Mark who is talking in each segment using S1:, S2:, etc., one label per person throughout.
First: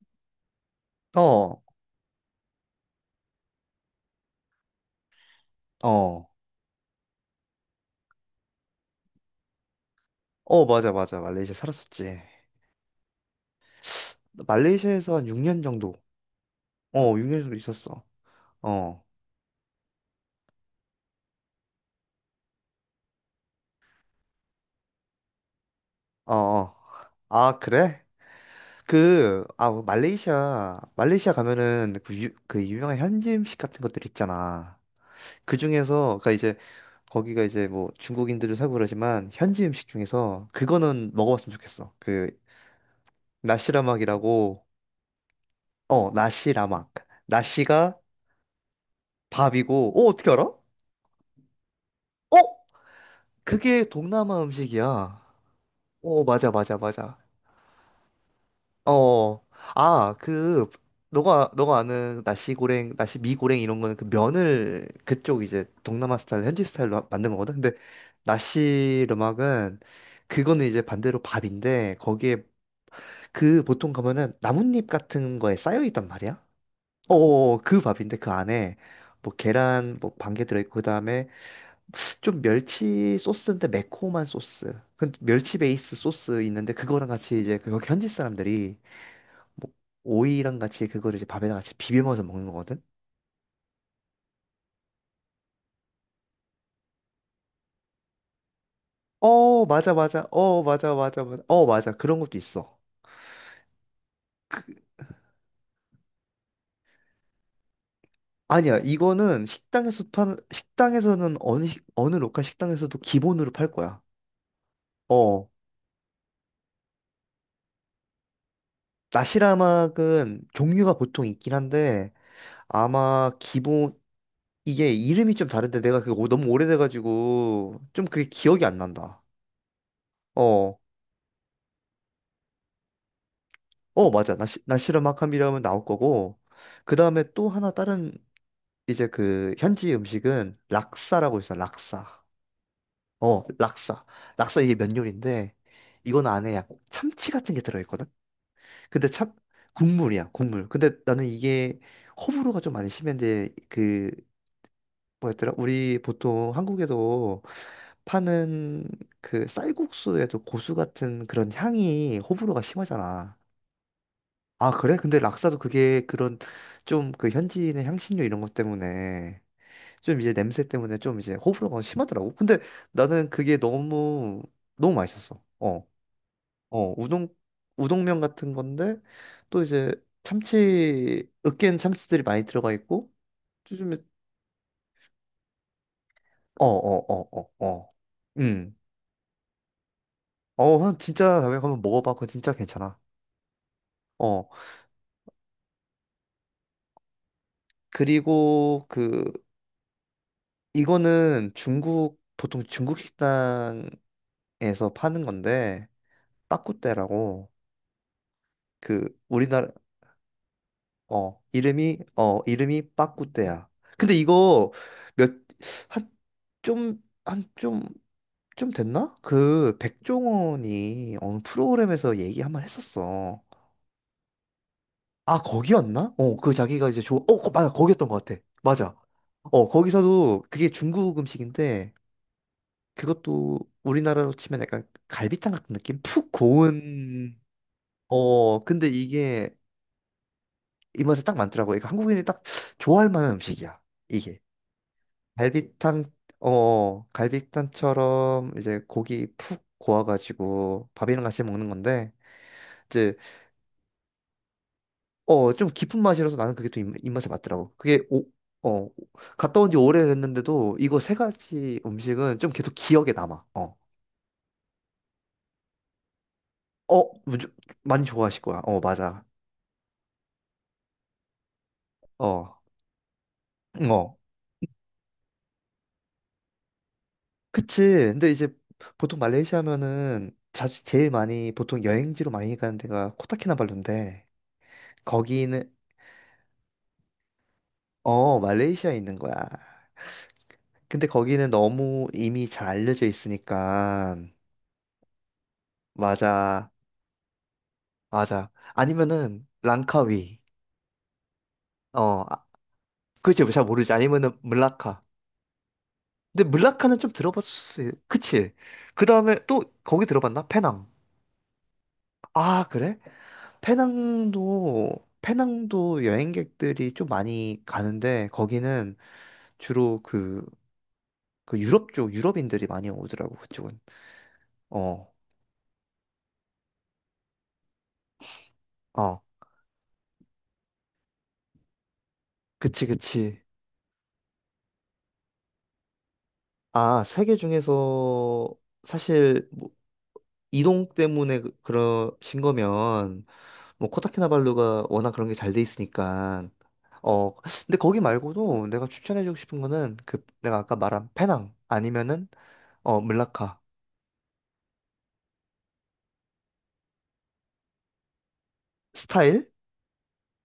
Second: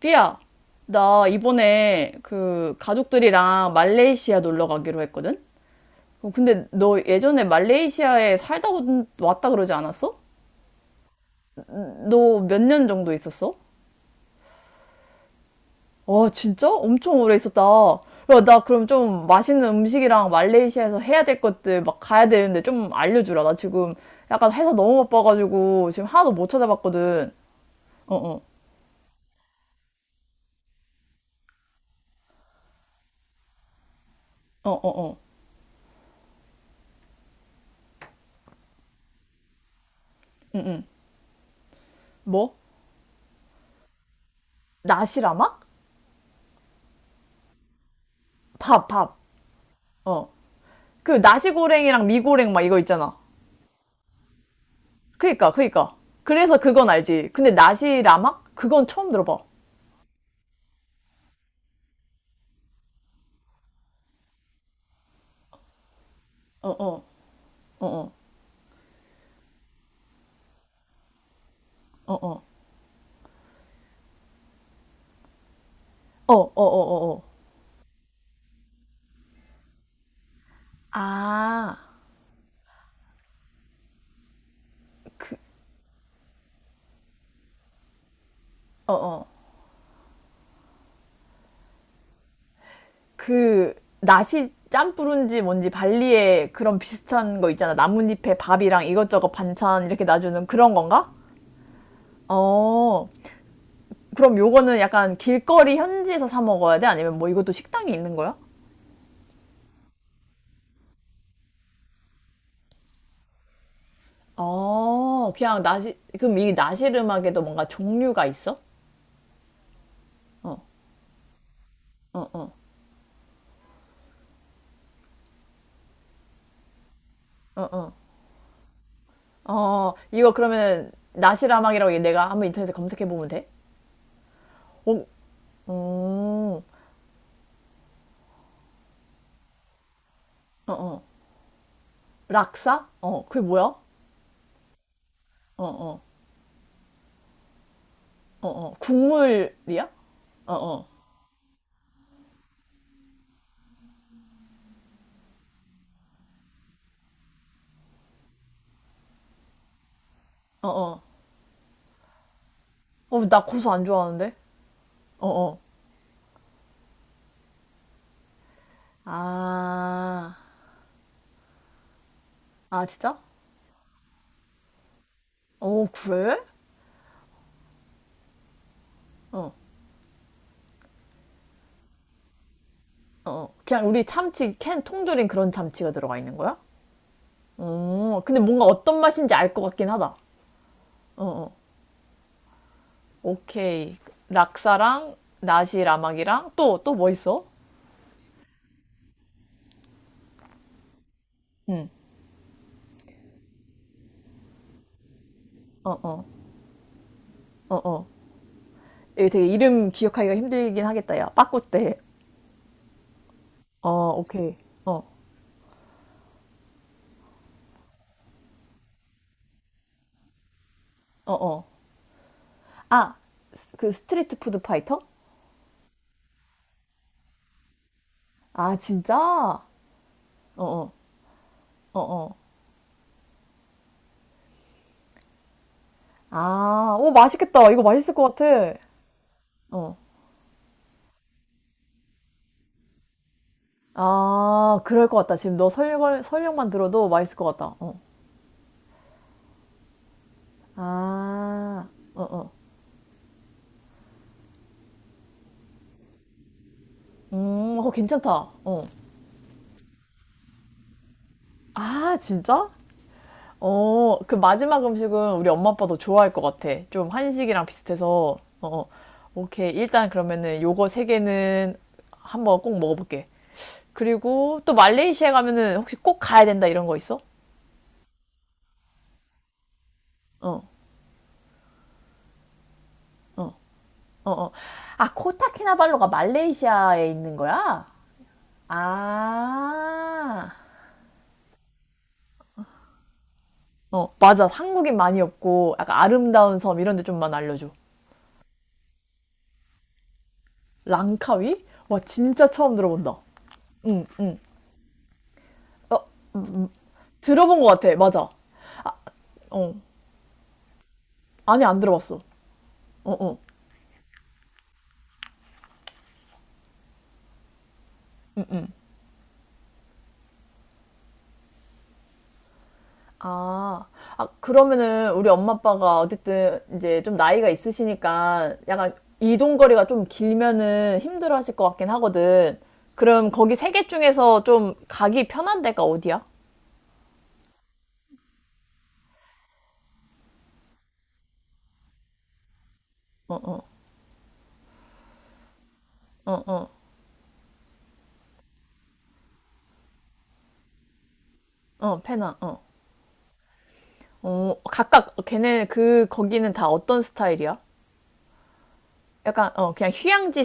S1: 삐야, 나
S2: 어,
S1: 이번에 그 가족들이랑 말레이시아 놀러 가기로 했거든?
S2: 어,
S1: 어, 근데 너 예전에 말레이시아에 살다 왔다 그러지 않았어?
S2: 어, 맞아, 맞아. 말레이시아 살았었지.
S1: 너 몇 년 정도 있었어?
S2: 나 말레이시아에서 한 6년 정도.
S1: 와, 진짜?
S2: 어,
S1: 엄청 오래
S2: 6년 정도
S1: 있었다.
S2: 있었어.
S1: 야, 나 그럼
S2: 어,
S1: 좀 맛있는 음식이랑 말레이시아에서 해야 될 것들 막 가야 되는데 좀 알려주라. 나 지금 약간 회사 너무 바빠가지고 지금 하나도
S2: 어,
S1: 못
S2: 어.
S1: 찾아봤거든.
S2: 아, 그래?
S1: 어, 어,
S2: 그, 아, 뭐 말레이시아 가면은 그, 그 유명한 현지 음식 같은 것들
S1: 어,
S2: 있잖아.
S1: 어, 어.
S2: 그 중에서, 그니까 이제, 거기가 이제 뭐 중국인들도 살고 그러지만, 현지 음식 중에서 그거는 먹어봤으면 좋겠어. 그,
S1: 뭐?
S2: 나시라막이라고,
S1: 나시라막?
S2: 어, 나시라막. 나시가
S1: 밥, 밥.
S2: 밥이고, 어,
S1: 어.
S2: 어떻게 알아? 어?
S1: 그 나시고랭이랑 미고랭 막 이거 있잖아.
S2: 그게 동남아 음식이야.
S1: 그니까, 그니까.
S2: 어, 맞아,
S1: 그래서
S2: 맞아,
S1: 그건
S2: 맞아.
S1: 알지. 근데 나시라막? 그건 처음 들어봐.
S2: 어, 아, 그, 너가 아는 나시고랭, 나시미고랭 이런 거는 그 면을 그쪽 이제 동남아 스타일, 현지
S1: 어,
S2: 스타일로
S1: 어,
S2: 만든 거거든. 근데
S1: 어, 어,
S2: 나시르막은 그거는 이제 반대로 밥인데
S1: 어, 어, 어,
S2: 거기에 그 보통 가면은 나뭇잎 같은 거에 쌓여 있단
S1: 어,
S2: 말이야.
S1: 어, 어,
S2: 어,
S1: 어.
S2: 어, 어. 그 밥인데 그 안에 뭐 계란 뭐 반개 들어있고, 그다음에
S1: 아,
S2: 좀 멸치 소스인데 매콤한 소스. 그 멸치 베이스 소스 있는데 그거랑 같이 이제 그 여기 현지 사람들이
S1: 어, 어.
S2: 뭐 오이랑 같이 그거를 이제 밥에다 같이 비벼 먹어서 먹는 거거든.
S1: 그, 나시 짬뿌른지 뭔지 발리에 그런 비슷한 거 있잖아. 나뭇잎에 밥이랑 이것저것
S2: 어,
S1: 반찬
S2: 맞아,
S1: 이렇게
S2: 맞아,
S1: 놔주는
S2: 어,
S1: 그런
S2: 맞아,
S1: 건가?
S2: 맞아, 맞아, 어, 맞아, 그런 것도 있어.
S1: 어. 그럼
S2: 그,
S1: 요거는 약간 길거리 현지에서 사 먹어야 돼? 아니면 뭐 이것도 식당이 있는 거야?
S2: 아니야, 이거는 식당에서 파는, 식당에서는 어느 어느 로컬 식당에서도 기본으로 팔 거야.
S1: 어,
S2: 어,
S1: 그냥 나시, 그럼 이 나실 음악에도 뭔가 종류가 있어?
S2: 나시라막은
S1: 어,
S2: 종류가 보통 있긴 한데,
S1: 어, 어,
S2: 아마 기본 이게 이름이 좀 다른데 내가 그게 너무
S1: 어,
S2: 오래돼가지고
S1: 어.
S2: 좀 그게 기억이 안 난다.
S1: 어, 이거
S2: 어,
S1: 그러면 나실 음악이라고 얘 내가 한번 인터넷에 검색해 보면 돼?
S2: 어, 맞아. 나시르
S1: 어,
S2: 마캄이라면 나올 거고.
S1: 음,
S2: 그 다음에 또 하나 다른 이제 그 현지 음식은
S1: 어, 어.
S2: 락사라고 있어. 락사.
S1: 락사? 어, 그게
S2: 어,
S1: 뭐야? 어,
S2: 락사. 락사, 이게 면 요리인데
S1: 어,
S2: 이건 안에 약 참치 같은 게 들어있거든?
S1: 어, 어.
S2: 근데
S1: 국물이야?
S2: 국물이야,
S1: 어,
S2: 국물.
S1: 어,
S2: 근데 나는 이게 호불호가 좀 많이 심한데, 뭐였더라? 우리 보통 한국에도 파는 그 쌀국수에도
S1: 어,
S2: 고수
S1: 어.
S2: 같은 그런 향이 호불호가
S1: 어,
S2: 심하잖아.
S1: 나 고수 안 좋아하는데?
S2: 아, 그래? 근데
S1: 어,
S2: 락사도
S1: 어.
S2: 그게 그런 좀 그 현지인의 향신료 이런 것 때문에 좀 이제
S1: 아,
S2: 냄새 때문에 좀 이제 호불호가 심하더라고. 근데
S1: 아, 진짜?
S2: 나는 그게 너무 너무 맛있었어.
S1: 어,
S2: 어,
S1: 그래?
S2: 어, 우동면 같은 건데
S1: 어,
S2: 또 이제 참치, 으깬 참치들이 많이 들어가 있고
S1: 어, 어. 그냥
S2: 요즘에.
S1: 우리 참치, 캔 통조림 그런 참치가 들어가 있는 거야?
S2: 어, 어, 어, 어, 어.
S1: 어, 근데 뭔가
S2: 음.
S1: 어떤 맛인지 알 것 같긴 하다.
S2: 어,
S1: 어,
S2: 진짜
S1: 어.
S2: 담백하면 먹어봐. 그거 진짜 괜찮아.
S1: 오케이.
S2: 어,
S1: 락사랑 나시 라막이랑 또 또 뭐 있어?
S2: 그리고 그, 이거는
S1: 응.
S2: 중국, 보통 중국 식당에서 파는 건데,
S1: 어, 어.
S2: 빠꾸떼라고,
S1: 어, 어.
S2: 그,
S1: 이게 되게
S2: 우리나라,
S1: 이름 기억하기가 힘들긴 하겠다, 야.
S2: 어,
S1: 빠꾸떼.
S2: 이름이 빠꾸떼야.
S1: 어,
S2: 근데
S1: 오케이.
S2: 이거
S1: 어,
S2: 몇, 한, 좀, 한, 좀, 좀 됐나? 그, 백종원이
S1: 어,
S2: 어느
S1: 어.
S2: 프로그램에서 얘기 한번
S1: 아,
S2: 했었어.
S1: 그 스트리트 푸드 파이터?
S2: 아, 거기였나? 어, 그 자기가 이제 맞아, 거기였던 것 같아.
S1: 아,
S2: 맞아.
S1: 진짜? 어,
S2: 어, 거기서도 그게
S1: 어,
S2: 중국 음식인데,
S1: 어, 어.
S2: 그것도 우리나라로 치면 약간 갈비탕 같은 느낌? 푹
S1: 아, 오,
S2: 고운.
S1: 맛있겠다. 이거 맛있을 것
S2: 어,
S1: 같아.
S2: 근데 이게
S1: 어.
S2: 입맛에 딱 맞더라고. 그러니까 한국인이 딱 좋아할 만한 음식이야, 이게.
S1: 아, 그럴 것 같다. 지금 너
S2: 갈비탕,
S1: 설명, 설명만
S2: 어,
S1: 들어도 맛있을 것 같다. 어.
S2: 갈비탕처럼 이제 고기 푹 고와가지고 밥이랑 같이 먹는
S1: 아,
S2: 건데,
S1: 어, 어.
S2: 어, 좀 깊은 맛이라서 나는 그게 또 입맛에 맞더라고.
S1: 어, 괜찮다. 어.
S2: 어, 갔다 온지 오래됐는데도 이거 세 가지
S1: 아,
S2: 음식은 좀
S1: 진짜?
S2: 계속 기억에 남아. 어,
S1: 어, 그 마지막 음식은 우리 엄마 아빠도 좋아할 것 같아.
S2: 어,
S1: 좀 한식이랑
S2: 많이
S1: 비슷해서.
S2: 좋아하실 거야.
S1: 어,
S2: 어,
S1: 어.
S2: 맞아.
S1: 오케이. 일단 그러면은 요거 세 개는
S2: 어,
S1: 한번 꼭 먹어볼게.
S2: 응, 어,
S1: 그리고 또 말레이시아 가면은 혹시 꼭 가야 된다 이런 거 있어?
S2: 그치. 근데 이제 보통 말레이시아면은
S1: 어,
S2: 자주 제일 많이 보통 여행지로 많이 가는 데가
S1: 어,
S2: 코타키나발루인데,
S1: 어, 어. 아,
S2: 거기는,
S1: 코타키나발루가 말레이시아에 있는 거야?
S2: 어, 말레이시아에 있는 거야.
S1: 아.
S2: 근데 거기는 너무 이미 잘 알려져
S1: 어,
S2: 있으니까.
S1: 맞아. 한국인 많이 없고 약간 아름다운
S2: 맞아,
S1: 섬 이런 데 좀만 알려줘.
S2: 맞아. 아니면은 랑카위.
S1: 랑카위? 와
S2: 어, 아,
S1: 진짜 처음 들어본다.
S2: 그치, 잘 모르지.
S1: 응,
S2: 아니면은
S1: 응.
S2: 물라카.
S1: 어,
S2: 근데 물라카는 좀
S1: 들어본 것
S2: 들어봤을,
S1: 같아. 맞아.
S2: 그치. 그 다음에 또
S1: 어.
S2: 거기 들어봤나? 페낭.
S1: 아니 안 들어봤어.
S2: 아, 그래?
S1: 어, 어.
S2: 페낭도, 페낭도 여행객들이 좀 많이 가는데 거기는 주로 그, 유럽 쪽, 유럽인들이 많이 오더라고, 그쪽은.
S1: 아, 아 그러면은
S2: 어,
S1: 우리 엄마 아빠가 어쨌든 이제 좀 나이가 있으시니까 약간
S2: 어,
S1: 이동 거리가 좀 길면은 힘들어 하실 것 같긴 하거든.
S2: 그치,
S1: 그럼
S2: 그치.
S1: 거기 세 개 중에서 좀 가기 편한 데가 어디야?
S2: 아, 세계 중에서 사실 뭐 이동 때문에 그러신 거면 뭐 코타키나발루가 워낙 그런 게 잘 돼
S1: 어,
S2: 있으니까.
S1: 어,
S2: 어, 근데 거기 말고도 내가 추천해주고 싶은 거는 그 내가 아까 말한 페낭
S1: 어,
S2: 아니면은
S1: 어.
S2: 어, 물라카.
S1: 어, 각각 걔네 그 거기는 다 어떤 스타일이야?
S2: 스타일?
S1: 약간 어 그냥 휴양지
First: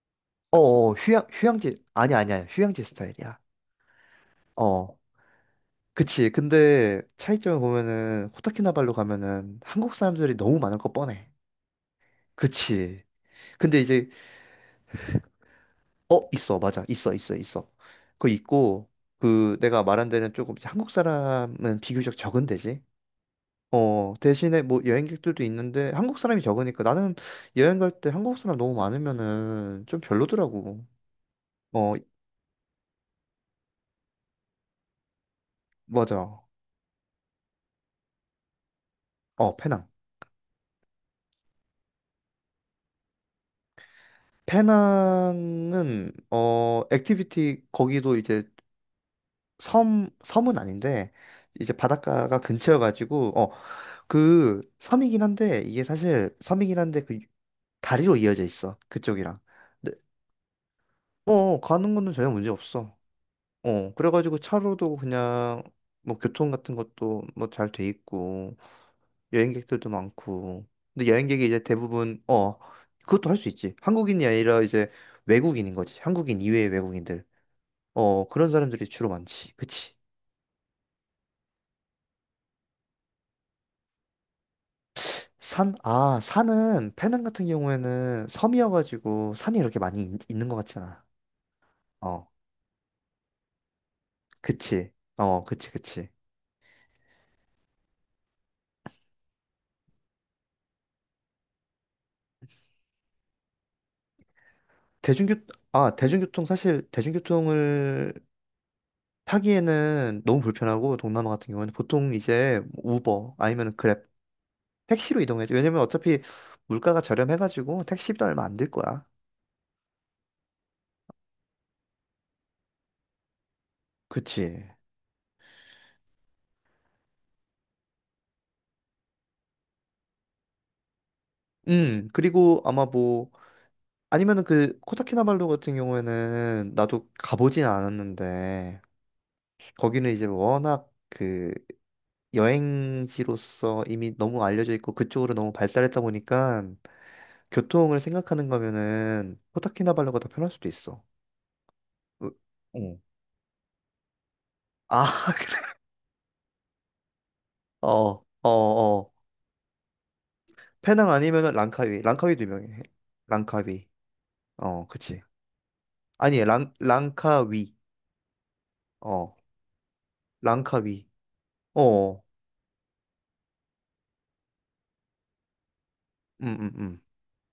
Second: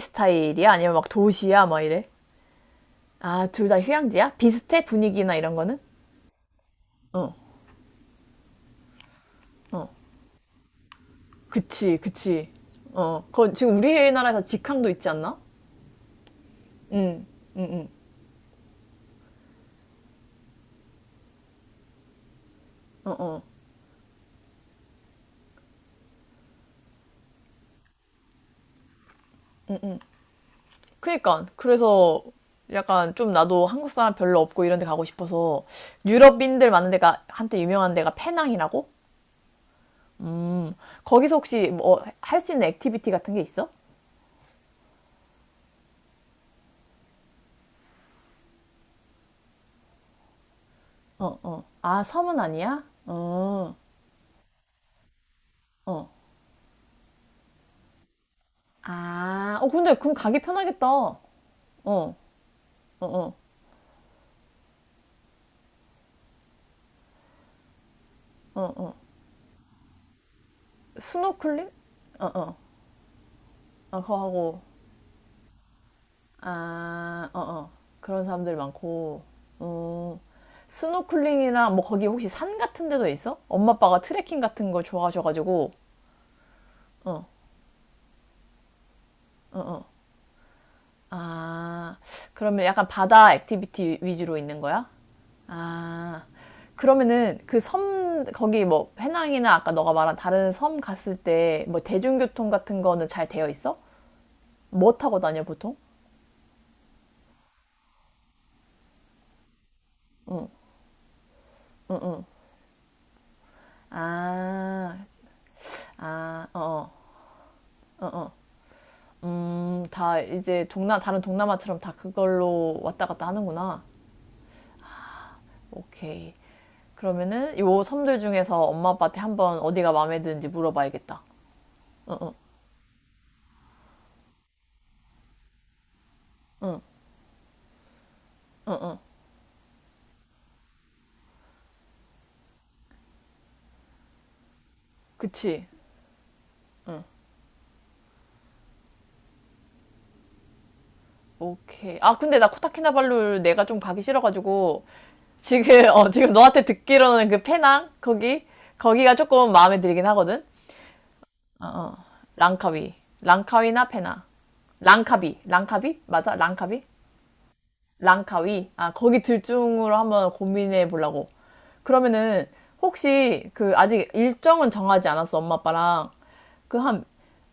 S2: 어,
S1: 스타일이야?
S2: 어, 어,
S1: 아니면 막 도시야?
S2: 휴양지,
S1: 막 이래?
S2: 아니, 아니야, 아니야. 휴양지 스타일이야.
S1: 아, 둘 다 휴양지야? 비슷해?
S2: 어,
S1: 분위기나 이런 거는?
S2: 그치. 근데
S1: 어,
S2: 차이점을 보면은 코타키나발루 가면은
S1: 어.
S2: 한국 사람들이 너무 많을 거 뻔해.
S1: 그치, 그치.
S2: 그치.
S1: 어. 그건 지금
S2: 근데 이제
S1: 우리나라에서 직항도 있지 않나?
S2: 어, 있어, 맞아, 있어,
S1: 응.
S2: 있어, 있어. 그거 있고, 그 내가 말한 데는 조금 이제 한국 사람은 비교적 적은 데지.
S1: 어, 어.
S2: 어, 대신에 뭐 여행객들도 있는데 한국 사람이 적으니까, 나는 여행 갈 때 한국 사람 너무 많으면은 좀 별로더라고.
S1: 그니까.
S2: 어,
S1: 그래서 약간 좀 나도 한국 사람 별로 없고 이런 데 가고 싶어서
S2: 맞아.
S1: 유럽인들 많은 데가 한때 유명한 데가 페낭이라고?
S2: 어, 페낭.
S1: 거기서 혹시 뭐 할 수 있는 액티비티 같은 게 있어?
S2: 페낭은, 어, 액티비티 거기도 이제 섬 섬은 아닌데
S1: 어, 어.
S2: 이제
S1: 아, 섬은
S2: 바닷가가 근처여
S1: 아니야?
S2: 가지고, 어,
S1: 어,
S2: 그 섬이긴 한데, 이게
S1: 어.
S2: 사실 섬이긴 한데 그 다리로 이어져 있어, 그쪽이랑.
S1: 아, 어, 근데
S2: 근데
S1: 그럼 가기 편하겠다. 어,
S2: 어, 어, 가는 거는
S1: 어,
S2: 전혀 문제 없어.
S1: 어,
S2: 어, 그래가지고 차로도 그냥 뭐 교통 같은 것도 뭐 잘 돼 있고
S1: 어, 어.
S2: 여행객들도 많고. 근데 여행객이 이제
S1: 스노클링?
S2: 대부분
S1: 어, 어.
S2: 어, 그것도 할 수 있지.
S1: 아, 그거
S2: 한국인이
S1: 하고,
S2: 아니라 이제 외국인인 거지, 한국인 이외의 외국인들.
S1: 아, 어, 어. 그런
S2: 어, 그런
S1: 사람들
S2: 사람들이 주로
S1: 많고,
S2: 많지, 그치.
S1: 음, 스노클링이랑 뭐 거기 혹시 산 같은 데도 있어? 엄마 아빠가 트레킹 같은 거 좋아하셔가지고,
S2: 산? 아, 산은 페낭
S1: 어,
S2: 같은 경우에는 섬이어가지고
S1: 어,
S2: 산이 이렇게
S1: 어.
S2: 많이 있는 것 같진 않아.
S1: 아,
S2: 어,
S1: 그러면 약간 바다 액티비티 위주로 있는 거야?
S2: 그치. 어, 그치, 그치.
S1: 아, 그러면은 그 섬 거기 뭐 해낭이나 아까 너가 말한 다른 섬 갔을 때 뭐 대중교통 같은 거는 잘 되어 있어? 뭐 타고
S2: 대중교
S1: 다녀 보통?
S2: 아 대중교통 사실 대중교통을 타기에는 너무 불편하고, 동남아 같은 경우는 보통 이제 우버 아니면 그랩,
S1: 아,
S2: 택시로 이동해야지. 왜냐면 어차피
S1: 아, 어,
S2: 물가가
S1: 어.
S2: 저렴해가지고 택시비도 얼마 안 들 거야.
S1: 다 이제 동남, 다른 동남아처럼 다 그걸로 왔다 갔다 하는구나.
S2: 그치.
S1: 오케이. 그러면은 요 섬들 중에서 엄마 아빠한테 한번 어디가 마음에 드는지 물어봐야겠다. 어, 어.
S2: 그리고 아마 뭐, 아니면은 그 코타키나발루 같은 경우에는 나도 가보진 않았는데, 거기는 이제 워낙 그 여행지로서 이미 너무 알려져 있고 그쪽으로 너무
S1: 그치?
S2: 발달했다 보니까 교통을 생각하는 거면은 코타키나발루가 더 편할 수도 있어.
S1: 오케이. 아,
S2: 으,
S1: 근데 나
S2: 어.
S1: 코타키나발루 내가 좀 가기 싫어가지고
S2: 아,
S1: 지금, 어, 지금 너한테 듣기로는 그
S2: 어,
S1: 페낭? 거기?
S2: 어, 어.
S1: 거기가 조금 마음에 들긴 하거든?
S2: 페낭 아니면은
S1: 어,
S2: 랑카위.
S1: 어.
S2: 랑카위도 유명해.
S1: 랑카위. 랑카위나
S2: 랑카위.
S1: 페낭.
S2: 어, 그치.
S1: 랑카비. 랑카비? 맞아?
S2: 아니, 랑,
S1: 랑카비?
S2: 랑카위.
S1: 랑카위? 아, 거기
S2: 어,
S1: 둘 중으로 한번 고민해
S2: 랑카위.
S1: 보려고.
S2: 어.
S1: 그러면은, 혹시, 그, 아직 일정은 정하지 않았어, 엄마, 아빠랑.
S2: 음, 음,
S1: 그
S2: 음.
S1: 한,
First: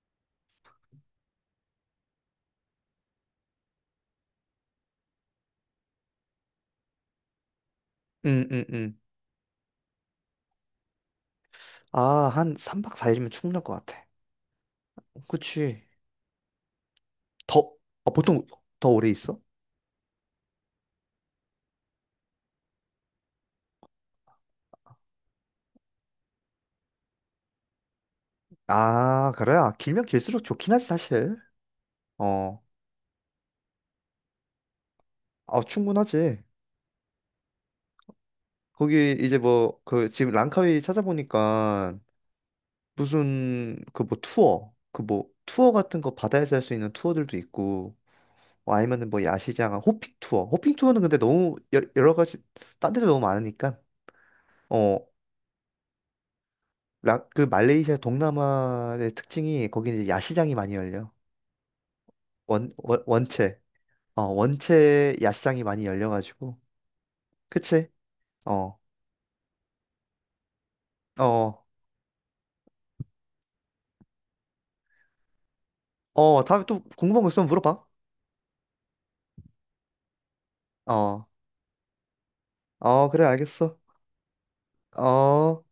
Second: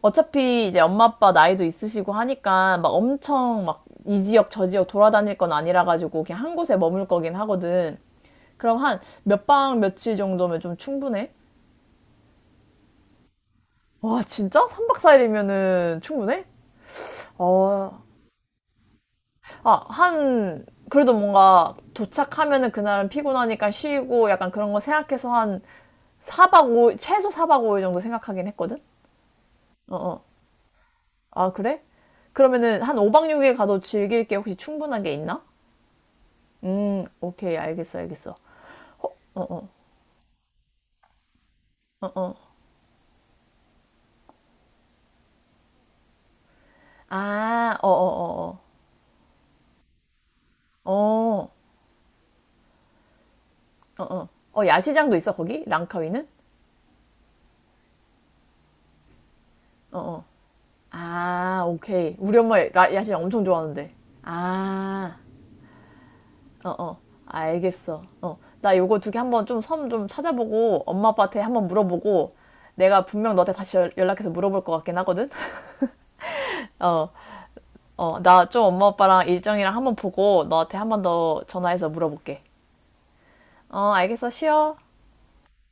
S1: 어차피 이제 엄마, 아빠 나이도 있으시고 하니까, 막 엄청 막, 이 지역, 저 지역 돌아다닐 건 아니라 가지고, 그냥 한 곳에 머물 거긴 하거든.
S2: 음, 음,
S1: 그럼 한,
S2: 음.
S1: 몇 박 며칠 정도면 좀 충분해?
S2: 아, 한 3박 4일이면 충분할 것 같아.
S1: 와, 진짜? 3박
S2: 어, 그치.
S1: 4일이면은 충분해?
S2: 더,
S1: 어,
S2: 아, 보통 더 오래 있어?
S1: 아, 한, 그래도 뭔가 도착하면은 그날은 피곤하니까 쉬고 약간 그런 거 생각해서 한 4박 5일, 최소 4박 5일 정도 생각하긴 했거든?
S2: 아, 그래? 아,
S1: 어,
S2: 길면
S1: 어.
S2: 길수록 좋긴 하지, 사실.
S1: 아, 그래?
S2: 어,
S1: 그러면은 한 5박 6일 가도 즐길 게 혹시 충분한 게 있나?
S2: 아, 충분하지.
S1: 오케이, 알겠어, 알겠어.
S2: 거기 이제 뭐, 그, 지금 랑카위 찾아보니까
S1: 어, 어.
S2: 무슨 그 뭐 투어 같은 거, 바다에서 할 수 있는 투어들도
S1: 아, 어,
S2: 있고,
S1: 어, 어,
S2: 뭐 아니면은 뭐 야시장 호핑
S1: 어.
S2: 투어는. 근데
S1: 어,
S2: 너무 여러 가지 딴 데도 너무 많으니까.
S1: 어, 어. 어,
S2: 어, 그
S1: 야시장도 있어, 거기? 랑카위는?
S2: 말레이시아 동남아의 특징이,
S1: 어,
S2: 거기는 이제
S1: 어.
S2: 야시장이 많이 열려.
S1: 아, 오케이. 우리 엄마
S2: 원, 원
S1: 야시장 엄청
S2: 원체
S1: 좋아하는데.
S2: 어 원체
S1: 아.
S2: 야시장이 많이 열려가지고.
S1: 어, 어.
S2: 그치.
S1: 알겠어. 어. 나
S2: 어.
S1: 요거 두개 한번 좀 섬 좀 찾아보고 엄마 아빠한테
S2: 어.
S1: 한번 물어보고 내가 분명 너한테 다시 연락해서 물어볼 것 같긴 하거든.
S2: 어, 다음에 또
S1: 어.
S2: 궁금한 거 있으면 물어봐.
S1: 어. 나 좀 엄마 아빠랑 일정이랑 한번 보고 너한테 한번
S2: 어.
S1: 더 전화해서 물어볼게.
S2: 어, 그래, 알겠어.
S1: 어, 알겠어. 쉬어.
S2: 어.